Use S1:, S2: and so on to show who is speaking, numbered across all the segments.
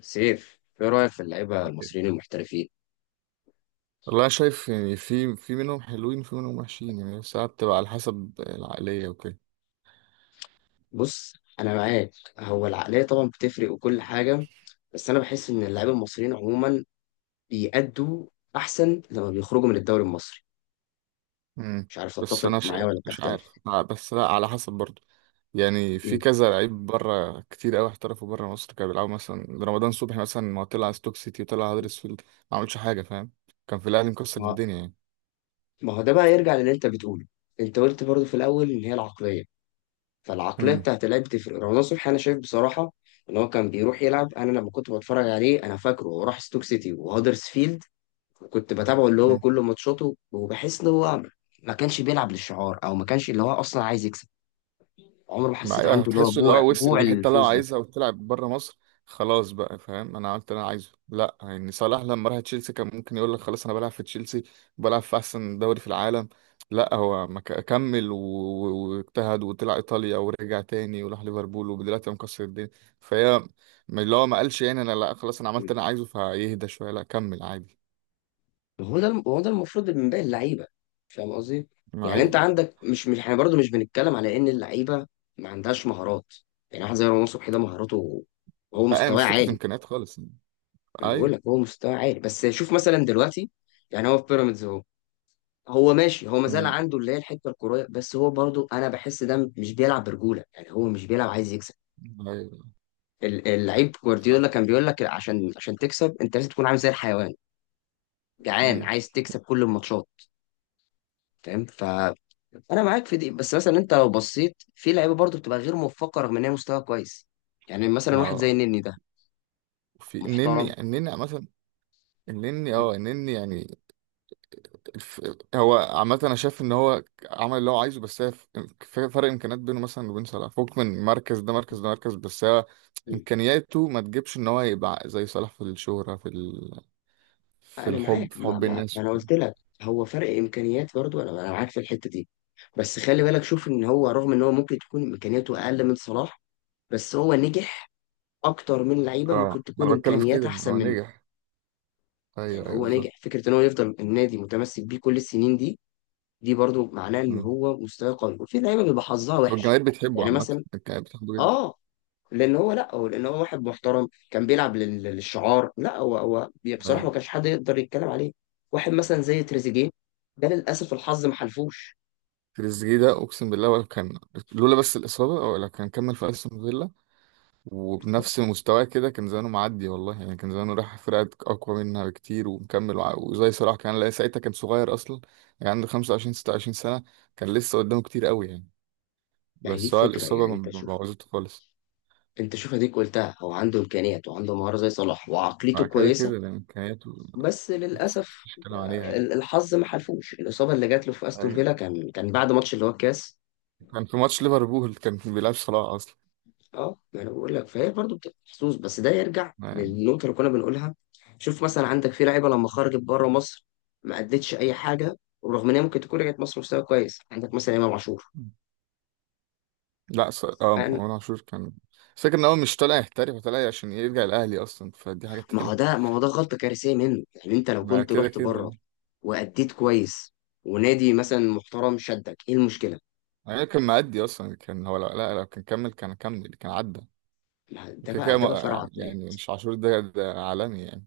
S1: سيف، ايه رايك في اللعيبه المصريين المحترفين؟
S2: والله أنا شايف يعني في منهم حلوين وفي منهم وحشين يعني، ساعات بتبقى على حسب العقلية وكده.
S1: بص، انا معاك. هو العقليه طبعا بتفرق وكل حاجه. بس انا بحس ان اللعيبه المصريين عموما بيأدوا احسن لما بيخرجوا من الدوري المصري.
S2: امم
S1: مش عارف
S2: بس
S1: تتفق
S2: أنا
S1: معايا ولا
S2: مش عارف،
S1: تختلف.
S2: بس لا، على حسب برضه. يعني في
S1: مم.
S2: كذا لعيب بره كتير قوي احترفوا بره مصر، كانوا بيلعبوا مثلا رمضان صبحي مثلا. ما هو طلع ستوك سيتي وطلع هدرسفيلد، ما عملش حاجة، فاهم؟ كان في الأهلي مكسر
S1: ما
S2: الدنيا يعني.
S1: ما هو ده بقى يرجع للي انت بتقوله. انت قلت برضو في الاول ان هي العقليه، فالعقليه بتاعت اللعيب بتفرق. رمضان صبحي انا شايف بصراحه ان هو كان بيروح يلعب. انا لما كنت بتفرج عليه، انا فاكره هو راح ستوك سيتي وهدرسفيلد، وكنت بتابعه اللي هو
S2: امم
S1: كل ماتشاته، وبحس ان هو ما كانش بيلعب للشعار، او ما كانش اللي هو اصلا عايز يكسب. عمره ما
S2: ما
S1: حسيت
S2: أيوة،
S1: عنده اللي هو
S2: هتحس اللي
S1: جوع
S2: هو وصل
S1: جوع
S2: الحته اللي هو
S1: الفوز ده.
S2: عايزها وتلعب بره مصر، خلاص بقى، فاهم؟ انا عملت اللي انا عايزه. لا يعني صلاح لما راح تشيلسي كان ممكن يقول لك خلاص انا بلعب في تشيلسي، بلعب في احسن دوري في العالم. لا، هو ما ك- كمل واجتهد، وطلع ايطاليا ورجع تاني وراح ليفربول ودلوقتي هو مكسر الدنيا. فهي اللي هو ما قالش يعني انا لا، خلاص انا عملت اللي انا عايزه فيهدى شويه، لا كمل عادي.
S1: هو ده هو ده المفروض من باقي اللعيبه. فاهم قصدي؟
S2: ما
S1: يعني انت
S2: ايه.
S1: عندك، مش احنا برضه مش بنتكلم على ان اللعيبه ما عندهاش مهارات. يعني واحد زي رمضان صبحي ده مهاراته، هو
S2: لا،
S1: مستواه
S2: مش فكره
S1: عالي.
S2: امكانيات خالص يعني.
S1: انا بقول
S2: ايوه.
S1: لك هو مستواه عالي، بس شوف مثلا دلوقتي. يعني هو في بيراميدز اهو. هو ماشي، هو مازال
S2: امم.
S1: عنده اللي هي الحته الكرويه، بس هو برضو انا بحس ده مش بيلعب برجوله. يعني هو مش بيلعب عايز يكسب.
S2: ايوه.
S1: اللعيب جوارديولا كان بيقول لك عشان تكسب انت لازم تكون عامل زي الحيوان، جعان،
S2: امم.
S1: عايز تكسب كل الماتشات. فاهم. انا معاك في دي، بس مثلا انت لو بصيت في لعيبه برضو بتبقى غير موفقه رغم ان هي مستوى كويس. يعني مثلا واحد زي
S2: اه.
S1: النني ده
S2: في
S1: محترم.
S2: النني، النني عامة. النني، النني يعني، الف... هو عامة انا شايف ان هو عمل اللي هو عايزه، بس هي في فرق امكانيات بينه مثلا وبين صلاح، فوق من مركز ده مركز ده مركز، بس هو امكانياته ما تجيبش ان هو يبقى زي صلاح في الشهرة، في في
S1: انا معاك.
S2: الحب، في
S1: ما,
S2: حب
S1: ما, ما
S2: الناس.
S1: انا قلت لك، هو فرق امكانيات برضو، انا معاك في الحته دي. بس خلي بالك، شوف ان هو رغم ان هو ممكن تكون امكانياته اقل من صلاح، بس هو نجح اكتر من لعيبه ممكن
S2: اه
S1: تكون
S2: انا بتكلم في
S1: امكانيات
S2: كده،
S1: احسن
S2: هو
S1: منه.
S2: نجح. ايوه
S1: يعني
S2: ايوه
S1: هو نجح.
S2: بالظبط.
S1: فكره ان هو يفضل النادي متمسك بيه كل السنين دي، دي برضو معناه ان
S2: مم.
S1: هو مستواه قوي. وفي لعيبه بيبقى حظها وحش.
S2: والجماهير بتحبه
S1: يعني
S2: عامة.
S1: مثلا،
S2: الجماهير بتحبه جدا.
S1: اه لان هو، لا هو لان هو واحد محترم كان بيلعب للشعار. لا هو هو بي- بصراحه
S2: ايوه.
S1: ما كانش حد يقدر يتكلم عليه. واحد مثلا زي تريزيجيه، ده للاسف الحظ ما حلفوش.
S2: تريزيجيه ده اقسم بالله ولا كان، لولا بس الاصابة ولا كان كمل في استون فيلا وبنفس مستواه كده، كان زمانه معدي والله يعني. كان زمانه راح فرقة أقوى منها بكتير ومكمل، وزي صلاح كان. لا، ساعتها كان صغير أصلا، يعني عنده 25 26 سنة، كان لسه قدامه كتير قوي يعني.
S1: يعني دي
S2: بس هو
S1: فكره.
S2: الإصابة
S1: يعني
S2: ما
S1: انت
S2: ما
S1: شوف،
S2: بوظته خالص.
S1: اديك قلتها هو عنده امكانيات وعنده مهاره زي صلاح
S2: مع
S1: وعقليته
S2: كده
S1: كويسه،
S2: كده، ده إمكانياته،
S1: بس
S2: بس
S1: للاسف
S2: مش كلام عليها يعني.
S1: الحظ ما حلفوش. الاصابه اللي جات له في استون
S2: أيوة.
S1: فيلا كان بعد ماتش اللي هو الكاس.
S2: كان في ماتش ليفربول، كان بيلعب صلاح أصلا.
S1: اه، ما انا بقول لك فهي برضه بتبقى محظوظ، بس ده يرجع
S2: يعني.
S1: للنقطه اللي كنا بنقولها. شوف مثلا عندك في لعيبه لما خرجت بره مصر، ما ادتش اي حاجه، ورغم ان هي ممكن تكون رجعت مصر مستوى كويس. عندك مثلا امام عاشور.
S2: لا ص... اه
S1: أنا-
S2: مروان عاشور، كان فكرة إن هو مش طالع يحترف، طالع عشان يرجع الأهلي أصلا، فدي حاجة تانية.
S1: ما هو ده غلطه كارثيه منه. يعني انت لو
S2: مع
S1: كنت
S2: كده
S1: رحت بره،
S2: كده
S1: واديت كويس، ونادي مثلا محترم شدك، ايه المشكله؟
S2: يعني، كان معدي اصلا. كان هو لا، لو كان كمل كان عدى،
S1: ما ده
S2: وكده
S1: بقى
S2: كده.
S1: فرع عقليه.
S2: يعني مش عاشور ده عالمي يعني.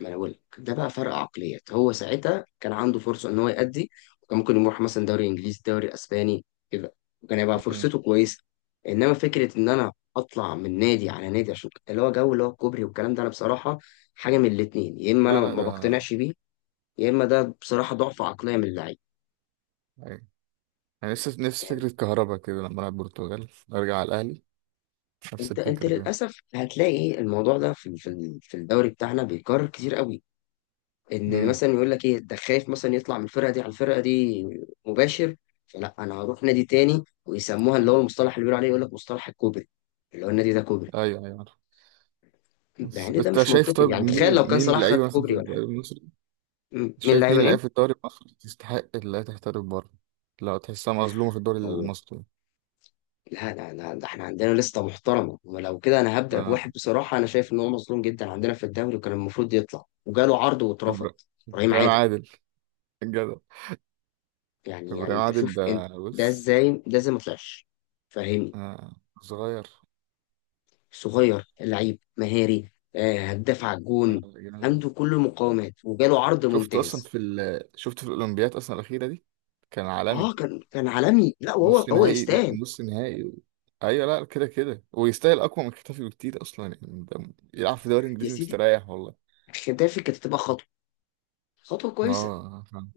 S1: ما انا بقول لك ده بقى فرق عقليات. هو ساعتها كان عنده فرصه ان هو يأدي، وكان ممكن يروح مثلا دوري انجليزي، دوري اسباني، كده، وكان هيبقى
S2: مم.
S1: فرصته كويسه. انما فكره ان انا اطلع من نادي على نادي عشان اللي هو جو اللي هو الكوبري والكلام ده، انا بصراحه، حاجه من الاتنين: يا اما
S2: لا
S1: انا
S2: لا،
S1: ما
S2: ده
S1: بقتنعش بيه، يا اما ده بصراحه ضعف عقليه من اللعيب.
S2: أيوة. يعني نفس
S1: يعني
S2: فكرة كهربا كده، لما ألعب البرتغال أرجع على الأهلي، نفس
S1: انت
S2: الفكرة كده.
S1: للاسف هتلاقي الموضوع ده في الدوري بتاعنا بيكرر كتير قوي، ان
S2: مم.
S1: مثلا يقول لك ايه ده، خايف مثلا يطلع من الفرقه دي على الفرقه دي مباشر، فلا انا هروح نادي تاني، ويسموها اللي هو المصطلح اللي بيقولوا عليه، يقول لك مصطلح الكوبري، اللي هو النادي ده كوبري.
S2: أيوه أيوه عارف.
S1: ده
S2: بس
S1: يعني ده
S2: أنت
S1: مش
S2: شايف،
S1: منطقي.
S2: طب
S1: يعني
S2: مين،
S1: تخيل لو كان
S2: مين
S1: صلاح خد
S2: لعيبة مثلا في
S1: كوبري ولا
S2: الدوري
S1: حاجه.
S2: المصري،
S1: م- مين
S2: شايف
S1: اللعيبه
S2: مين لعيبة في
S1: ايه؟
S2: الدوري المصري تستحق اللي هي تحترف بره؟ لا، تحسها مظلومة في الدوري
S1: أو.
S2: المصري.
S1: لا، لا، لا، ده احنا عندنا لسته محترمه. ولو كده انا هبدا بواحد،
S2: آه.
S1: بصراحه انا شايف ان هو مظلوم جدا عندنا في الدوري، وكان المفروض يطلع وجاله عرض واترفض.
S2: إبرا-
S1: ابراهيم
S2: إبراهيم
S1: عادل.
S2: عادل، الجدع.
S1: يعني
S2: إبراهيم
S1: انت
S2: عادل
S1: شوف انت،
S2: ده، بص.
S1: ده ازاي ما طلعش؟ فاهمني؟
S2: آه. صغير.
S1: صغير، لعيب مهاري، هداف على
S2: آه.
S1: الجون.
S2: جميل.
S1: عنده كل المقاومات وجاله عرض
S2: شفته اصلا
S1: ممتاز.
S2: في شفته في الاولمبياد اصلا الاخيره دي، كان
S1: اه،
S2: عالمي.
S1: كان عالمي. لا، وهو
S2: نص
S1: هو
S2: نهائي.
S1: يستاهل.
S2: نص نهائي ايوه، لا كده كده، ويستاهل اقوى من كتافي بكتير اصلا، يعني ده يلعب في دوري
S1: يا
S2: انجليزي
S1: سيدي،
S2: مستريح والله.
S1: احترافي كانت تبقى خطوه، خطوه كويسه.
S2: اه فاهم.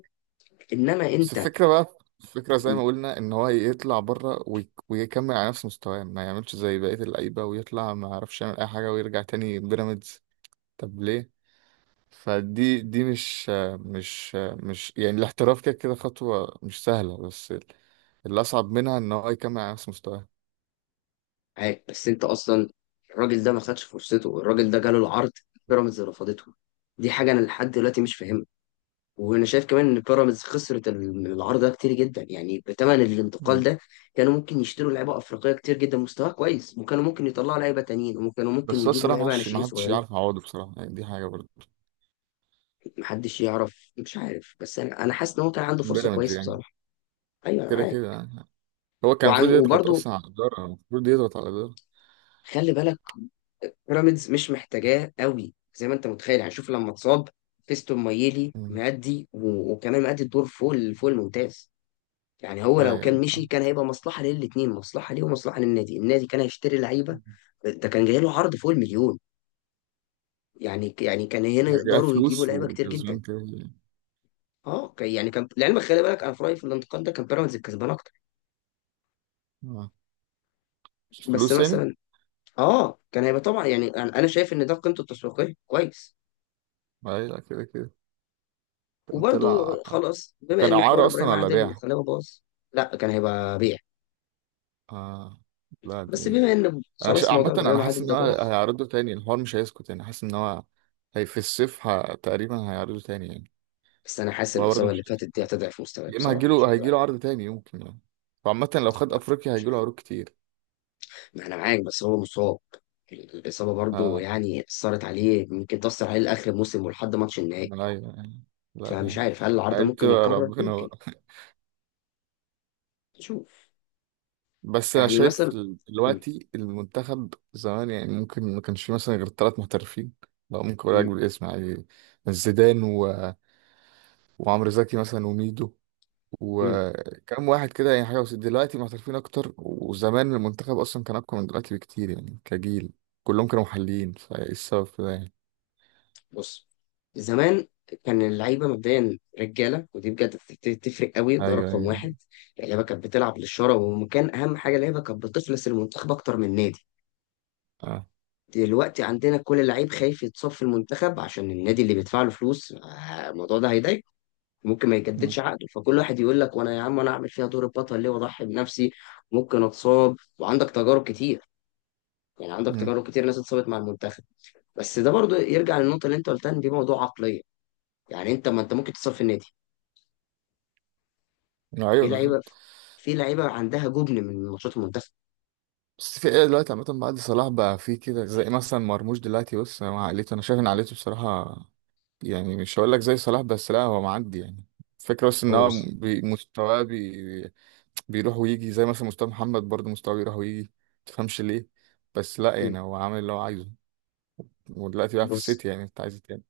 S1: انما
S2: بس
S1: انت.
S2: الفكره بقى، الفكره زي
S1: م-
S2: ما قلنا، ان هو يطلع بره ويكمل على نفس مستواه، ما يعملش زي بقيه اللعيبه ويطلع ما يعرفش يعمل اي حاجه ويرجع تاني بيراميدز. طب ليه؟ فدي مش، مش يعني الاحتراف كده كده خطوة مش سهلة، بس اللي أصعب منها إن هو يكمل على نفس مستواه.
S1: معاك، بس انت اصلا الراجل ده ما خدش فرصته. الراجل ده جاله العرض، بيراميدز رفضته. دي حاجه انا لحد دلوقتي مش فاهمها. وانا شايف كمان ان بيراميدز خسرت العرض ده كتير جدا، يعني بثمن الانتقال
S2: مم.
S1: ده كانوا ممكن يشتروا لعيبه افريقيه كتير جدا مستواها كويس، وكانوا ممكن يطلعوا لعيبه تانيين، وكانوا ممكن
S2: بس هو
S1: يجيبوا
S2: الصراحة
S1: لعيبه
S2: محدش
S1: ناشئين
S2: محدش
S1: صغيرين.
S2: يعرف يعوضه بصراحة يعني، دي حاجة برضه.
S1: محدش يعرف، مش عارف، بس انا حاسس ان هو كان عنده فرصه
S2: بيراميدز
S1: كويسه
S2: يعني.
S1: بصراحه. ايوه، انا
S2: كده
S1: معاك.
S2: كده يعني. هو كان المفروض يضغط
S1: وبرده
S2: أصلا على الإدارة، المفروض يضغط على الإدارة.
S1: خلي بالك، بيراميدز مش محتاجاه قوي زي ما انت متخيل. يعني شوف لما اتصاب، فيستون مايلي
S2: مم.
S1: مأدي وكمان مأدي الدور فوق فوق الممتاز. يعني هو
S2: أيوة
S1: لو كان
S2: أيوة
S1: مشي
S2: فاهم.
S1: كان هيبقى مصلحة للاتنين: مصلحة ليه ومصلحة للنادي. النادي كان هيشتري لعيبة.
S2: مم.
S1: ده كان جاي له عرض فوق المليون. يعني كان هنا
S2: يعني جاء
S1: يقدروا يجيبوا
S2: فلوس
S1: لعيبة كتير جدا.
S2: وكسبان كده يعني.
S1: اه، يعني كان لعلمك، خلي بالك، انا في رأيي في الانتقال ده كان بيراميدز الكسبان اكتر.
S2: آه.
S1: بس
S2: فلوس يعني؟
S1: مثلا، اه، كان هيبقى طبعا. يعني انا شايف ان ده قيمته التسويقية كويس.
S2: أيوة كده كده. كان
S1: وبرده،
S2: طلع.
S1: خلاص بما
S2: كان
S1: ان حوار
S2: إعارة أصلا
S1: ابراهيم
S2: ولا
S1: عادل
S2: بيع؟
S1: خلاه باظ. لا، كان هيبقى بيع.
S2: آه. لا
S1: بس
S2: دي،
S1: بما ان
S2: انا
S1: خلاص موضوع
S2: عامة انا
S1: ابراهيم
S2: حاسس
S1: عادل
S2: ان
S1: ده
S2: هو
S1: باظ.
S2: هيعرضه تاني، الحوار مش هيسكت يعني، حاسس ان هو هي في الصيف تقريبا هيعرضه تاني يعني.
S1: بس انا حاسس
S2: هو برضه
S1: الاصابة اللي
S2: مش،
S1: فاتت دي هتضعف مستواه،
S2: يا اما
S1: بصراحة مش هيقدر
S2: هيجيله عرض تاني يمكن يعني، وعامة لو خد
S1: عليه.
S2: افريقيا هيجيله عروض كتير.
S1: ما انا معاك، بس هو مصاب. الاصابه برضو
S2: آه.
S1: يعني اثرت عليه، ممكن تاثر عليه لاخر الموسم ولحد ماتش النهائي.
S2: لا يعني. لا ده
S1: فمش عارف هل العرضه
S2: ما دي
S1: ممكن
S2: بتبقى
S1: يتكرر،
S2: ربنا
S1: ممكن.
S2: بقى
S1: نشوف.
S2: بس انا
S1: يعني
S2: شايف
S1: مثلا. مم.
S2: دلوقتي المنتخب زمان يعني ممكن ما كانش فيه مثلا غير ثلاث محترفين، لو ممكن اقول لك
S1: مم.
S2: بالاسم يعني: زيدان وعمرو زكي مثلا وميدو
S1: مم.
S2: وكم واحد كده يعني، حاجة. بس دلوقتي محترفين أكتر، وزمان المنتخب أصلا كان أقوى من دلوقتي بكتير يعني كجيل، كلهم كانوا محليين. فإيه السبب في ده يعني؟
S1: بص، زمان كان اللعيبه مبدئيا رجاله، ودي بجد تفرق قوي. ده
S2: أيوه
S1: رقم
S2: أيوه.
S1: واحد. اللعيبه كانت بتلعب للشرف، وكان اهم حاجه اللعيبه كانت بتخلص المنتخب اكتر من النادي.
S2: أه.
S1: دلوقتي عندنا كل لعيب خايف يتصاب في المنتخب عشان النادي اللي بيدفع له فلوس، الموضوع ده هيضايقه، ممكن ما يجددش
S2: مم.
S1: عقده. فكل واحد يقول لك: وانا يا عم، انا اعمل فيها دور البطل ليه واضحي بنفسي؟ ممكن اتصاب، وعندك تجارب كتير. يعني عندك
S2: مم.
S1: تجارب كتير، ناس اتصابت مع المنتخب. بس ده برضو يرجع للنقطه اللي انت قلتها، ان دي موضوع عقليه. يعني انت، ما انت ممكن تتصاب في النادي. في
S2: أيوه
S1: لعيبه،
S2: بالظبط.
S1: في لعيبه عندها جبن من ماتشات المنتخب.
S2: بس في إيه دلوقتي عامة بعد صلاح بقى، في كده زي مثلا مرموش دلوقتي، بص، مع عقليته أنا شايف إن عقليته بصراحة يعني مش هقول لك زي صلاح، بس لا هو معدي يعني. فكرة بس إن
S1: هو
S2: هو
S1: بس.
S2: مستواه بيروح ويجي، زي مثلا مستوى محمد برضه، مستواه بيروح ويجي، متفهمش ليه. بس لا يعني هو عامل اللي هو عايزه، ودلوقتي بقى في
S1: بص،
S2: السيتي، يعني انت عايز إيه تاني؟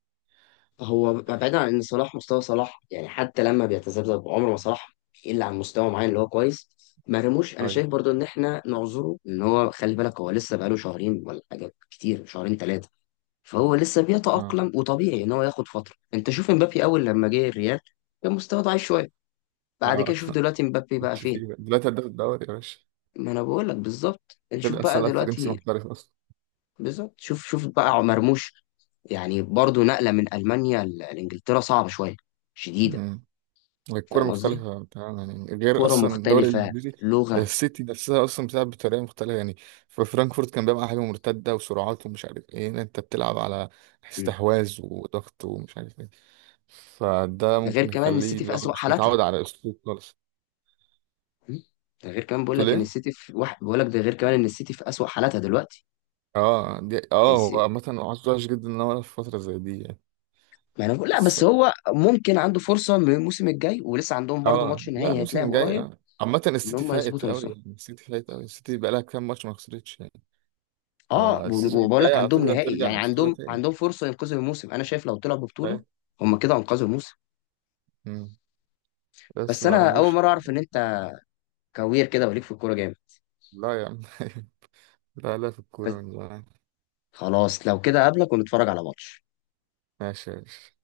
S1: هو بعيدا عن ان صلاح، مستوى صلاح يعني حتى لما بيتذبذب، عمره ما صلاح الا عن مستوى معين اللي هو كويس. مرموش انا
S2: ايوه.
S1: شايف برضو ان احنا نعذره، ان هو خلي بالك هو لسه بقاله شهرين ولا حاجه كتير، شهرين ثلاثه. فهو لسه
S2: اه.
S1: بيتاقلم، وطبيعي ان هو ياخد فتره. انت شوف امبابي اول لما جه الريال كان مستواه ضعيف شويه. بعد كده
S2: اه
S1: شوف دلوقتي امبابي بقى
S2: مش
S1: فين.
S2: فيه بقى. دلوقتي هداف الدوري يا باشا.
S1: ما انا بقول لك بالظبط. يعني شوف
S2: وكده اصلا
S1: بقى
S2: لاعب فرنسي
S1: دلوقتي.
S2: محترف اصلا.
S1: بالظبط. شوف بقى مرموش، يعني برضو نقله من المانيا لانجلترا صعبه شويه، شديده.
S2: مم. الكوره
S1: فاهم قصدي؟
S2: مختلفه تمام يعني، غير
S1: كرة
S2: اصلا الدوري
S1: مختلفة،
S2: الانجليزي ده،
S1: لغة.
S2: السيتي نفسها اصلا بتلعب بطريقه مختلفه يعني. في فرانكفورت كان بيلعب على حاجه مرتده وسرعات ومش عارف ايه، هنا انت بتلعب على
S1: م.
S2: استحواذ وضغط ومش عارف ايه، فده
S1: ده غير
S2: ممكن
S1: كمان ان
S2: يخليه
S1: السيتي في
S2: لو
S1: أسوأ
S2: مش
S1: حالاتها.
S2: متعود على اسلوب خالص.
S1: م. ده غير كمان بقول
S2: تقول
S1: لك ان
S2: ايه؟
S1: السيتي في واحد، بقول لك ده غير كمان ان السيتي في أسوأ حالاتها دلوقتي.
S2: اه دي،
S1: بس-
S2: هو عامه عذره وحش جدا ان هو يلعب في فتره زي دي يعني.
S1: ما انا بقول لا،
S2: بس
S1: بس هو ممكن عنده فرصة من الموسم الجاي، ولسه عندهم برضو
S2: اه
S1: ماتش
S2: لا،
S1: نهائي هيتلعب
S2: موسم جاي.
S1: قريب،
S2: اه عامة
S1: ان
S2: السيتي
S1: هم
S2: فايت
S1: يظبطوا
S2: قوي
S1: نفسهم.
S2: يعني، السيتي فايت قوي، السيتي بقالها كام ماتش ما خسرتش يعني.
S1: اه،
S2: فالسيزون
S1: وبقول
S2: الجاي
S1: لك عندهم
S2: اعتقد
S1: نهائي.
S2: هترجع
S1: يعني
S2: لمستوى
S1: عندهم
S2: تاني.
S1: عندهم فرصة ينقذوا الموسم. انا شايف لو طلعوا
S2: فاهم.
S1: ببطولة، هم كده انقذوا الموسم.
S2: مم. بس
S1: بس انا اول
S2: مرموش.
S1: مرة اعرف ان انت كوير كده وليك في الكورة جامد.
S2: لا يا عم لا لا، في
S1: بس
S2: الكورة من زمان.
S1: خلاص، لو كده قابلك ونتفرج على ماتش.
S2: ماشي يا باشا.